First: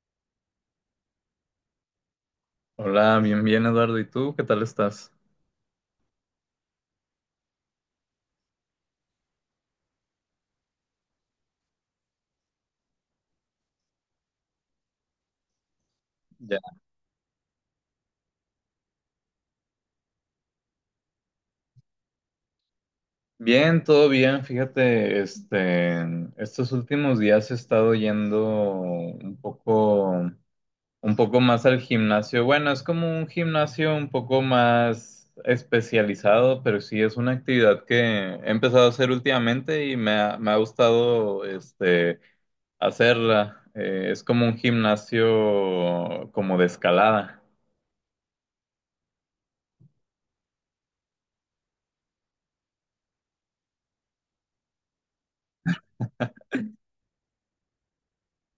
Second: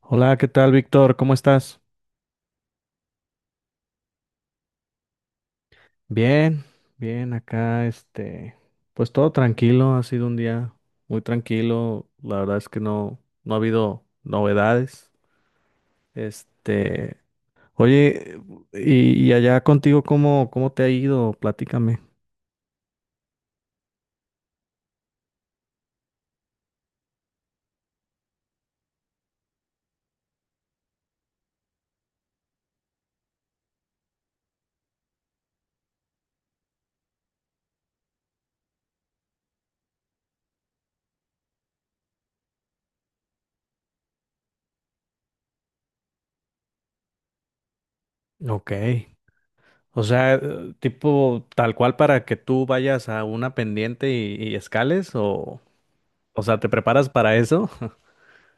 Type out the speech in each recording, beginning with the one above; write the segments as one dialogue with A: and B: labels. A: Hola, ¿qué tal, Víctor? ¿Cómo estás?
B: Hola, bien, bien, Eduardo. ¿Y tú? ¿Qué tal estás?
A: Bien, bien, acá, pues todo tranquilo, ha sido un día muy tranquilo, la verdad es que no ha habido novedades.
B: Ya.
A: Este, Oye, y allá contigo, ¿cómo te ha ido? Platícame.
B: Bien, todo bien. Fíjate, estos últimos días he estado yendo un poco, un poco más al gimnasio. Bueno, es como un gimnasio un poco más especializado, pero sí es una actividad que he empezado a hacer últimamente y me ha gustado, hacerla. Es como un gimnasio como de escalada.
A: Ok. O sea, tipo tal cual para que tú vayas a una pendiente y escales, o sea, ¿te preparas para eso?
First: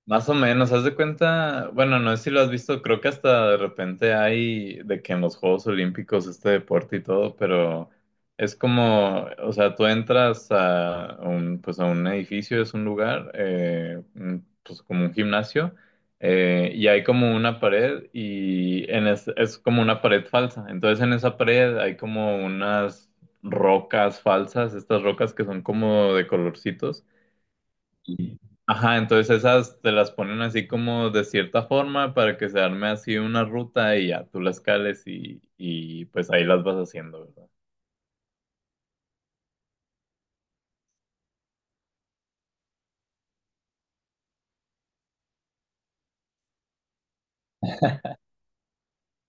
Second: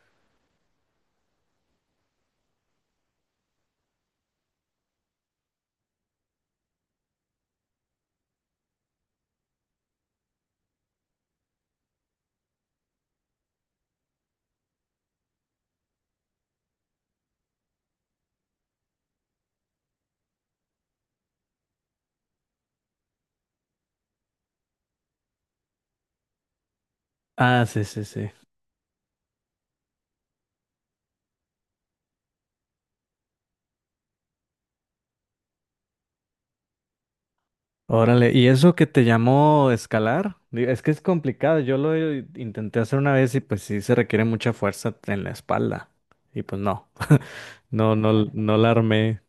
B: Más o menos, haz de cuenta, bueno, no sé si lo has visto, creo que hasta de repente hay de que en los Juegos Olímpicos este deporte y todo, pero es como, o sea, tú entras a un, pues a un edificio, es un lugar, pues como un gimnasio, y hay como una pared y es como una pared falsa, entonces en esa pared hay como unas rocas falsas, estas rocas que son como de colorcitos.
A: Ah, sí, sí, sí.
B: Y- Ajá, entonces esas te las ponen así como de cierta forma para que se arme así una ruta y ya tú las cales y pues ahí las vas haciendo, ¿verdad?
A: Órale, ¿y eso que te llamó escalar? Digo, es que es complicado, yo lo intenté hacer una vez y pues sí se requiere mucha fuerza en la espalda. Y pues no, no, no, no la armé.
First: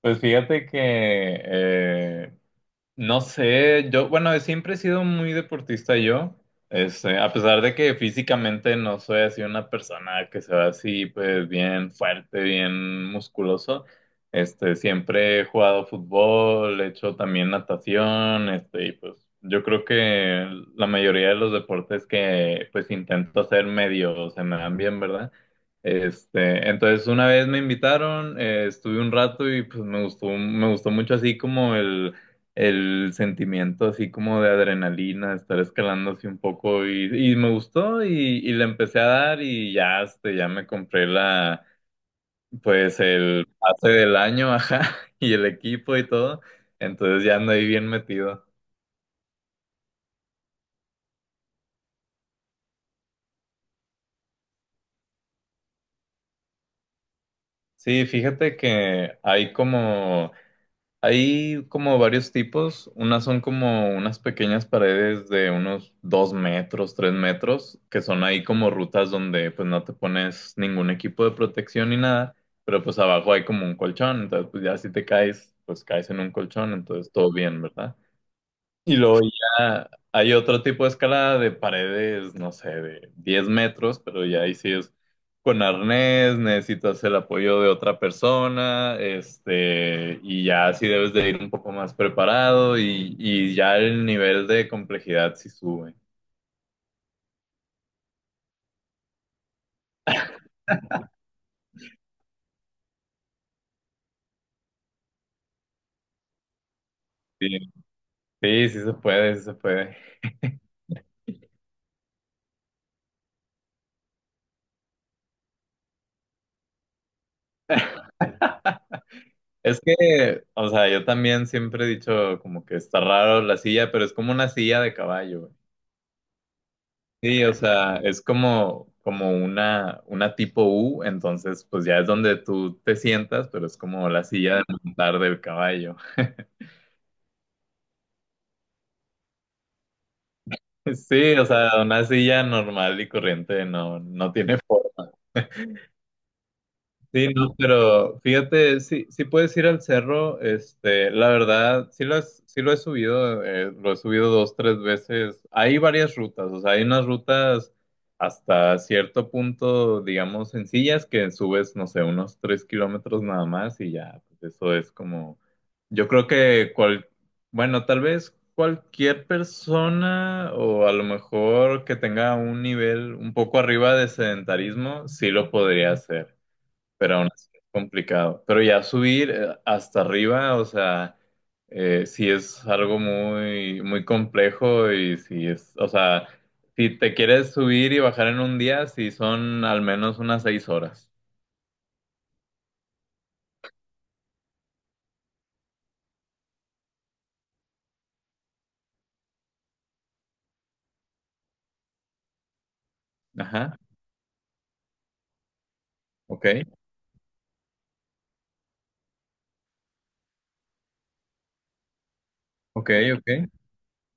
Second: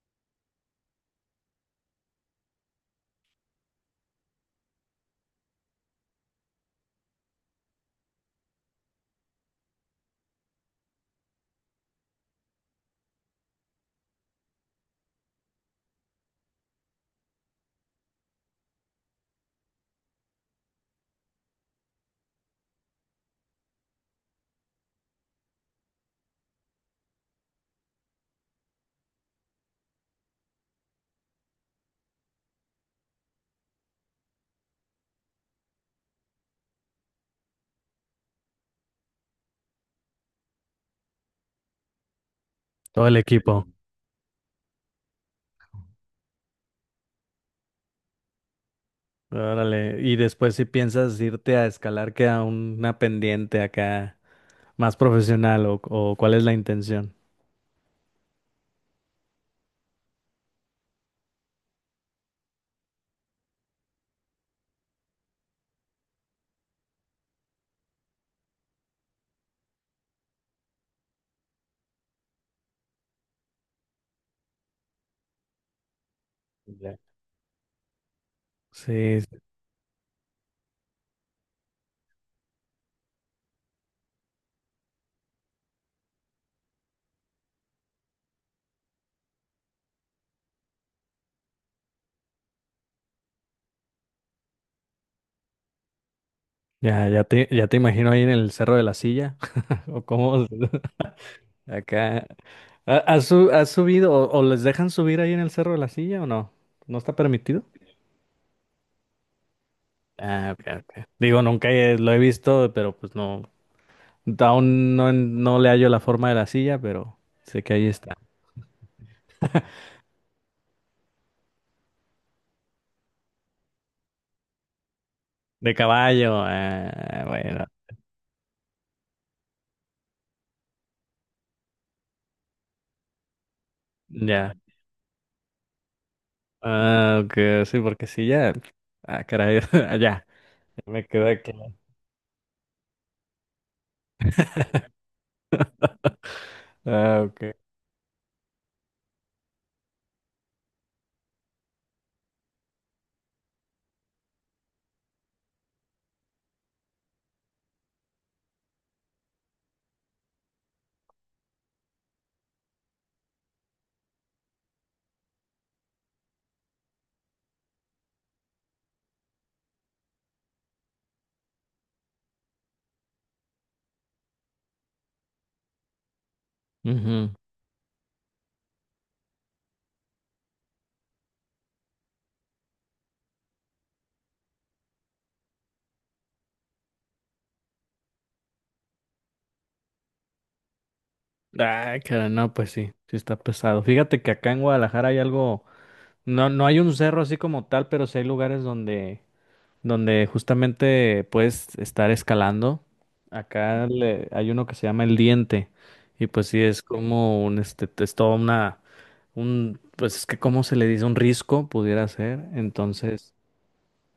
B: Pues fíjate que no sé, yo, bueno, siempre he sido muy deportista yo, a pesar de que físicamente no soy así una persona que se ve así, pues bien fuerte, bien musculoso, siempre he jugado fútbol, he hecho también natación, y pues yo creo que la mayoría de los deportes que pues intento hacer medio se me dan bien, ¿verdad? Entonces una vez me invitaron, estuve un rato y pues me gustó mucho así como el sentimiento así como de adrenalina, de estar escalando así un poco y me gustó y le empecé a dar y ya, ya me compré pues
A: Todo el
B: el
A: equipo.
B: pase del año, ajá, y el equipo y todo, entonces ya ando ahí bien metido.
A: Órale, y después si piensas irte a escalar que a una pendiente acá más profesional o cuál es la intención.
B: Sí, fíjate que hay como varios tipos. Unas son como unas pequeñas paredes de unos 2 metros, 3 metros, que son ahí como rutas donde pues no te pones ningún equipo de protección ni nada, pero pues abajo hay como un colchón, entonces pues ya si te caes, pues caes en un colchón,
A: Ya.
B: entonces todo bien, ¿verdad? Y
A: Sí,
B: luego
A: sí.
B: ya hay otro tipo de escalada de paredes, no sé, de 10 metros, pero ya ahí sí es con arnés, necesitas el apoyo de otra persona, y ya sí debes de ir un poco más preparado y ya el nivel de complejidad sí sube.
A: Ya te imagino ahí en el Cerro de la Silla o cómo. Acá. ¿Has subido o les dejan subir ahí en el Cerro de la Silla o no? ¿No está
B: Sí,
A: permitido?
B: sí, sí se puede, sí se puede.
A: Ah, ok, ok. Digo, nunca lo he visto, pero pues no. Aún no le hallo la forma de la silla, pero sé que ahí está.
B: Es que, o sea, yo también siempre he dicho como que está raro la silla, pero es como una silla de caballo.
A: De caballo, ah,
B: Sí, o
A: bueno,
B: sea, es como una tipo U, entonces pues ya es donde tú te sientas, pero es como la
A: ya.
B: silla de montar del caballo.
A: Ah, ok, sí, porque sí, ya. Ah, caray, ya me
B: Sí,
A: quedé
B: o
A: claro.
B: sea, una silla normal y corriente no, no tiene.
A: Ah,
B: Sí,
A: ok.
B: no, pero fíjate, sí, sí puedes ir al cerro, la verdad, sí lo he subido 2, 3 veces. Hay varias rutas, o sea, hay unas rutas hasta cierto punto, digamos, sencillas que subes, no sé, unos 3 kilómetros nada más y ya, pues eso es como, yo creo que bueno, tal vez cualquier persona o a lo mejor que tenga un nivel un poco arriba de sedentarismo, sí lo podría hacer, pero aún
A: Ujú.
B: así es complicado. Pero ya subir hasta arriba, o sea, sí es algo muy, muy complejo y sí es, o sea, si te quieres subir y bajar en un día, sí son al menos unas 6 horas.
A: Ah, caray, no, pues sí, sí está pesado. Fíjate que acá en Guadalajara hay algo. No, no hay un cerro así como tal, pero sí hay lugares donde justamente puedes estar escalando.
B: Ajá,
A: Acá hay uno que se llama El Diente. Y
B: ok,
A: pues sí, es como es toda pues es que cómo se le dice, un risco pudiera ser.
B: ok, ok,
A: Entonces,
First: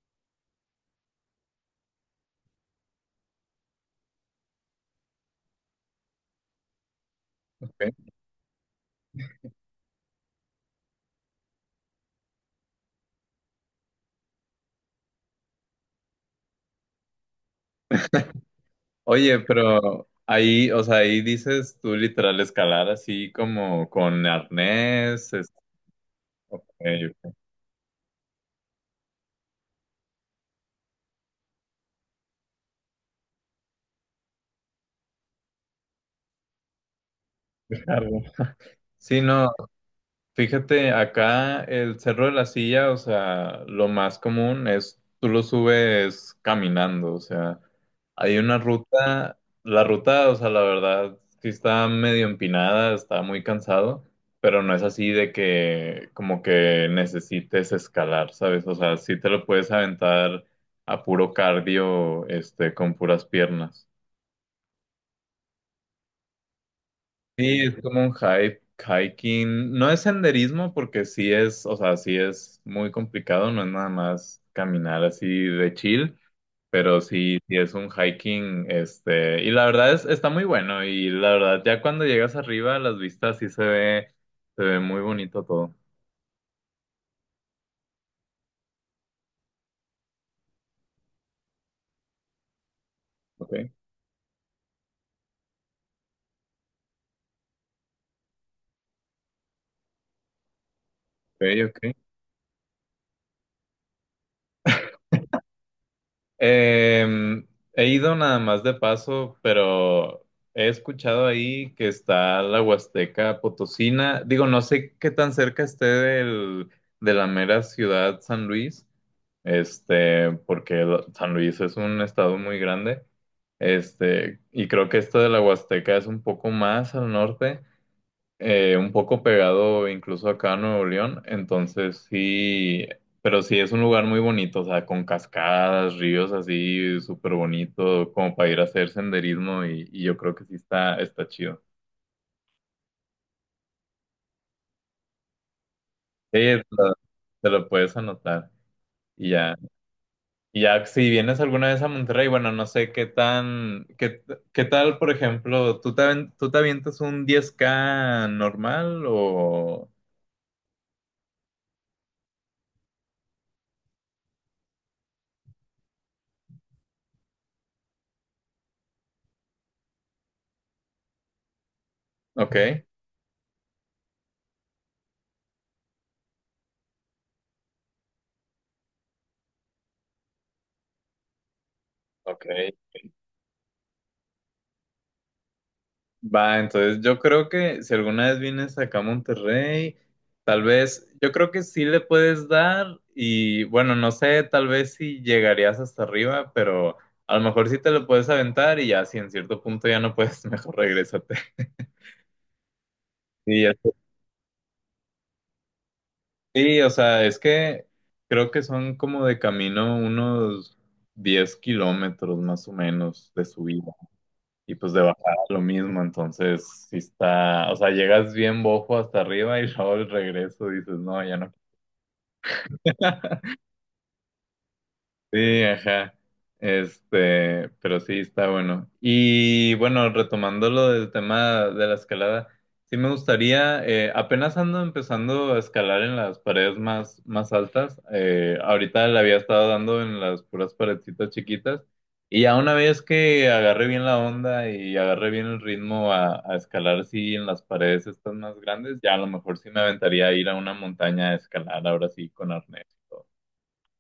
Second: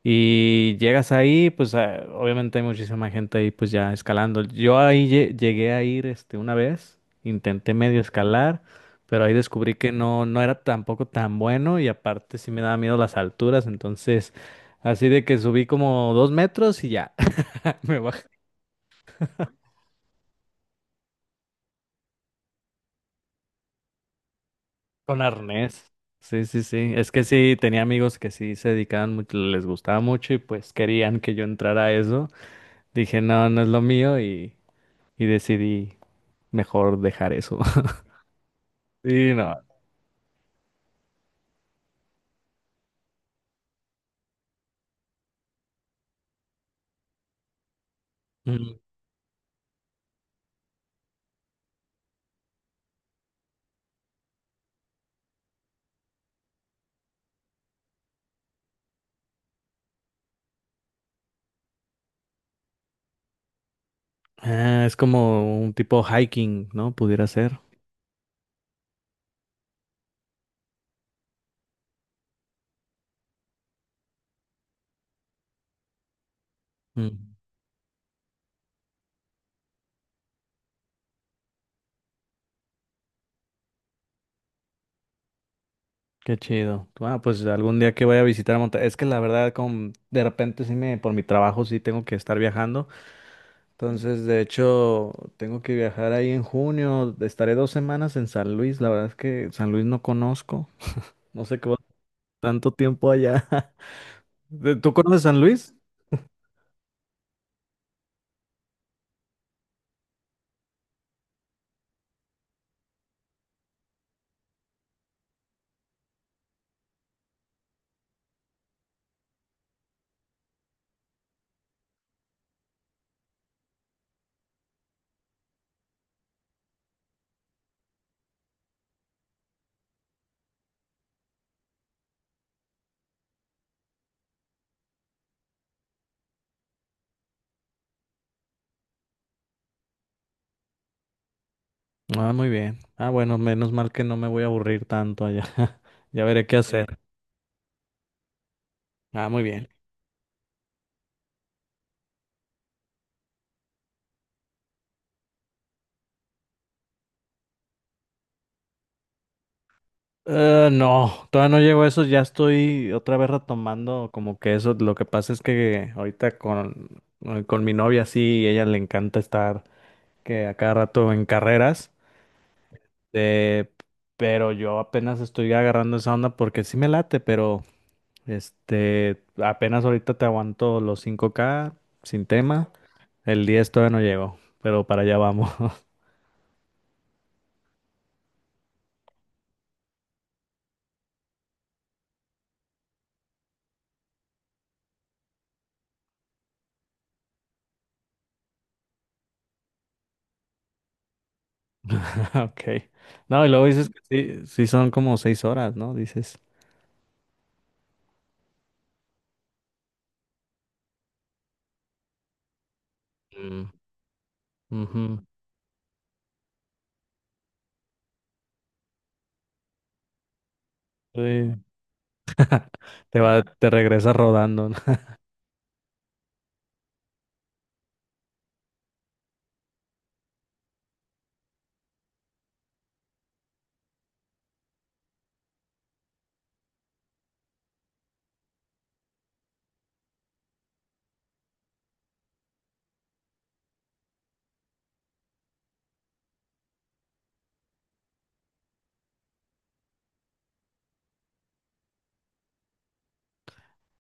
A: y llegas ahí, pues obviamente hay muchísima gente ahí pues ya escalando. Yo ahí llegué a ir una vez, intenté
B: ok.
A: medio escalar, pero ahí descubrí que no era tampoco tan bueno y aparte sí me daba miedo las alturas, entonces así de que subí como 2 metros y ya me bajé
B: Oye, pero ahí, o sea, ahí dices tú literal escalar así como con
A: con
B: arnés,
A: arnés. Sí, sí, sí. Es que
B: yo
A: sí, tenía amigos que sí se dedicaban mucho, les gustaba mucho y pues querían que yo entrara a eso. Dije, no, no es lo mío y decidí mejor dejar eso.
B: qué sé. Sí,
A: Sí,
B: no.
A: no.
B: Fíjate, acá el Cerro de la Silla, o sea, lo más común es tú lo subes caminando, o sea, hay una
A: Mm.
B: ruta, la ruta, o sea, la verdad, sí está medio empinada, está muy cansado, pero no es así de que como que necesites escalar, ¿sabes? O sea, sí te lo puedes aventar a puro cardio, con puras piernas.
A: Ah, es como un tipo hiking, ¿no? Pudiera ser.
B: Sí, es como un hiking, no es senderismo porque sí es, o sea, sí es muy complicado, no es nada más caminar así de chill, pero
A: Mm,
B: sí, sí es un hiking, y la verdad es, está muy bueno, y la verdad, ya cuando llegas arriba, las vistas sí se ve muy bonito todo.
A: qué chido. Ah, pues algún día que vaya a visitar Monterrey. Es que la verdad, de repente por mi trabajo sí tengo que estar viajando.
B: Ok,
A: Entonces, de hecho, tengo que viajar ahí en junio. Estaré 2 semanas en San Luis. La verdad es que San Luis no conozco. No sé
B: ok,
A: qué va
B: ok.
A: tanto tiempo allá. ¿Tú conoces San Luis?
B: Em, He ido nada más de paso, pero he escuchado ahí que está la Huasteca Potosina. Digo, no sé qué tan cerca esté de la mera ciudad San Luis, porque San Luis es un estado muy grande, y creo que esto de la Huasteca es un poco más al norte, un poco pegado incluso acá a Nuevo León, entonces sí, pero sí es un lugar muy bonito, o sea, con cascadas, ríos así, súper bonito, como para ir a hacer senderismo y yo creo que sí está chido.
A: Ah, muy bien. Ah, bueno, menos mal que no me voy a aburrir tanto allá. Ya
B: Sí,
A: veré qué
B: te lo,
A: hacer.
B: te lo puedes anotar
A: Ah,
B: y
A: muy
B: ya.
A: bien.
B: Y ya si vienes alguna vez a Monterrey, bueno, no sé qué tal, por ejemplo, ¿Tú te avientas un 10K normal o...?
A: No, todavía no llego a eso, ya estoy otra vez retomando como que eso, lo que pasa es que ahorita con mi novia sí, ella le encanta estar que a cada rato en carreras,
B: Ok,
A: eh, pero yo apenas estoy agarrando esa onda porque sí me late, pero apenas ahorita te aguanto los 5K sin
B: ok.
A: tema, el 10 todavía no llego, pero para allá vamos.
B: Va, entonces yo creo que si alguna vez vienes acá a Monterrey, tal vez, yo creo que sí le puedes dar y bueno, no sé, tal vez si llegarías hasta arriba, pero a lo mejor sí te lo puedes aventar, y ya si en cierto punto ya no puedes, mejor regrésate.
A: Ok. No, y
B: Y
A: luego
B: ya
A: dices
B: está.
A: que sí, sí son como 6 horas, ¿no? Dices.
B: Sí, o sea, es que creo que son como de camino unos 10 kilómetros más o menos de
A: Mm.
B: subida. Y pues de
A: Ujú.
B: bajada lo mismo, entonces si está, o sea, llegas bien bojo hasta arriba y luego el regreso dices,
A: Sí,
B: no, ya no.
A: te regresas rodando, ¿no?
B: Sí, ajá. Pero sí, está bueno. Y bueno, retomando lo del tema de la escalada, sí me gustaría, apenas ando empezando a escalar en las paredes más, más altas. Ahorita le había estado dando en las puras paredcitas chiquitas. Y ya una vez que agarre bien la onda y agarre bien el ritmo a escalar, sí, en las paredes estas más grandes, ya a lo mejor sí me aventaría a ir a una montaña a escalar, ahora sí, con arnés y todo.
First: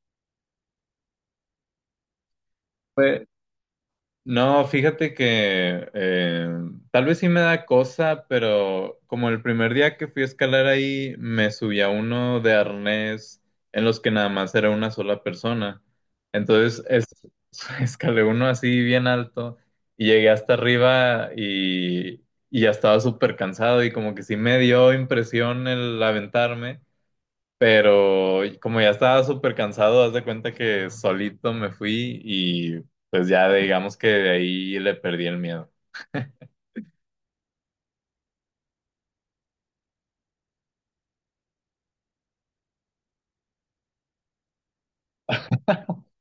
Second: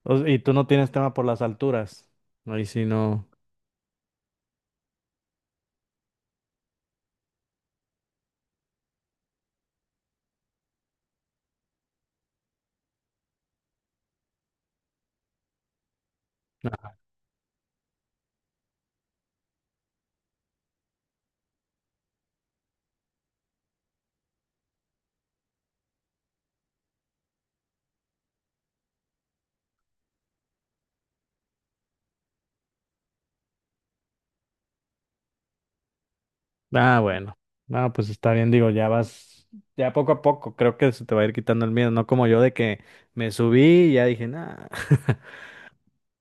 A: Y tú no tienes tema por las alturas. Ahí sí no.
B: No, fíjate que tal vez sí me da cosa, pero como el primer día que fui a escalar ahí, me subí a uno de arnés en los que nada más era una sola persona. Entonces
A: No.
B: escalé uno así bien alto y llegué hasta arriba y ya estaba súper cansado y como que sí me dio impresión el aventarme. Pero como ya estaba súper cansado, haz de cuenta que solito me fui y pues ya digamos que de ahí le perdí el miedo.
A: Ah, bueno. No, pues está bien, digo, ya vas, ya poco a poco, creo que se te va a ir quitando el miedo, no como yo de que me subí y ya dije, nada.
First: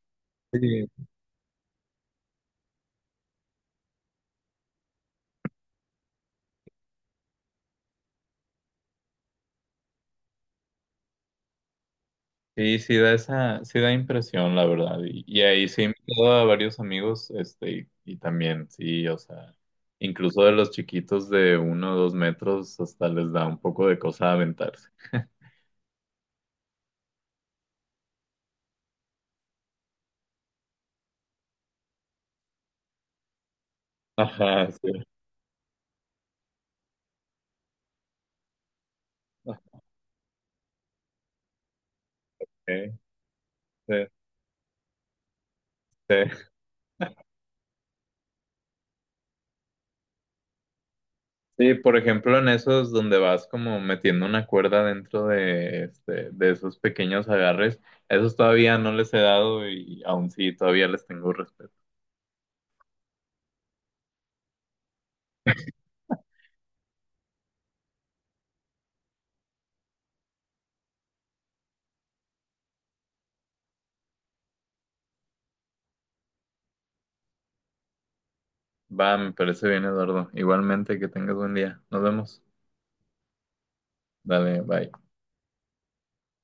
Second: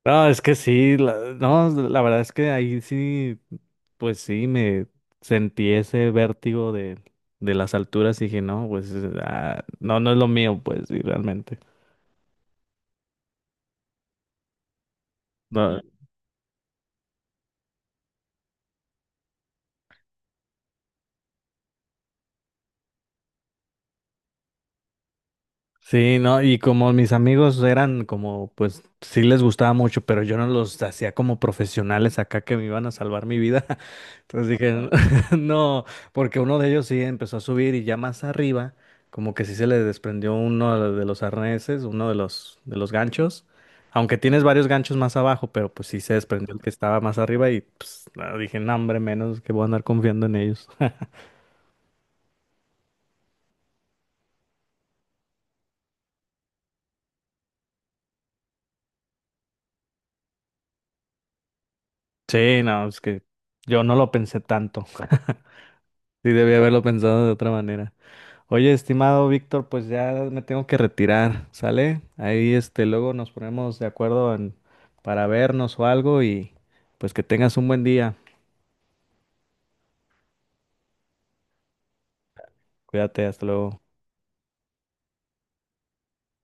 A: No, es que
B: Sí.
A: sí, no, la verdad es que ahí sí, pues sí, me sentí ese vértigo de las alturas y dije, no, pues ah, no, no es lo mío, pues sí, realmente.
B: Sí, sí da impresión, la verdad. Y ahí
A: No.
B: sí he invitado a varios amigos, y también, sí, o sea, incluso de los chiquitos de 1 o 2 metros, hasta les da un poco de cosa aventarse.
A: Sí, no, y como mis amigos eran como, pues sí les gustaba mucho, pero yo no los hacía como profesionales acá que me iban a salvar mi vida. Entonces
B: Ajá,
A: dije,
B: sí.
A: no, porque uno de ellos sí empezó a subir y ya más arriba, como que sí se
B: Ok,
A: le desprendió uno de los arneses, uno de los
B: sí,
A: ganchos. Aunque tienes varios ganchos más abajo, pero pues sí se
B: sí.
A: desprendió el que estaba más arriba y pues, no, dije, no, hombre, menos que voy a andar confiando en ellos.
B: Sí, por ejemplo, en esos donde vas como metiendo una cuerda dentro de esos pequeños agarres, esos todavía no les he dado y aún sí, todavía les tengo respeto.
A: Sí, no, es que yo no lo pensé tanto. Sí, debí haberlo pensado de otra manera. Oye, estimado Víctor, pues ya me tengo que retirar, ¿sale? Ahí luego nos ponemos de acuerdo para vernos o algo y pues que tengas un buen día.
B: Va, me parece bien, Eduardo. Igualmente, que tengas buen día. Nos vemos.
A: Cuídate, hasta luego.
B: Dale, bye.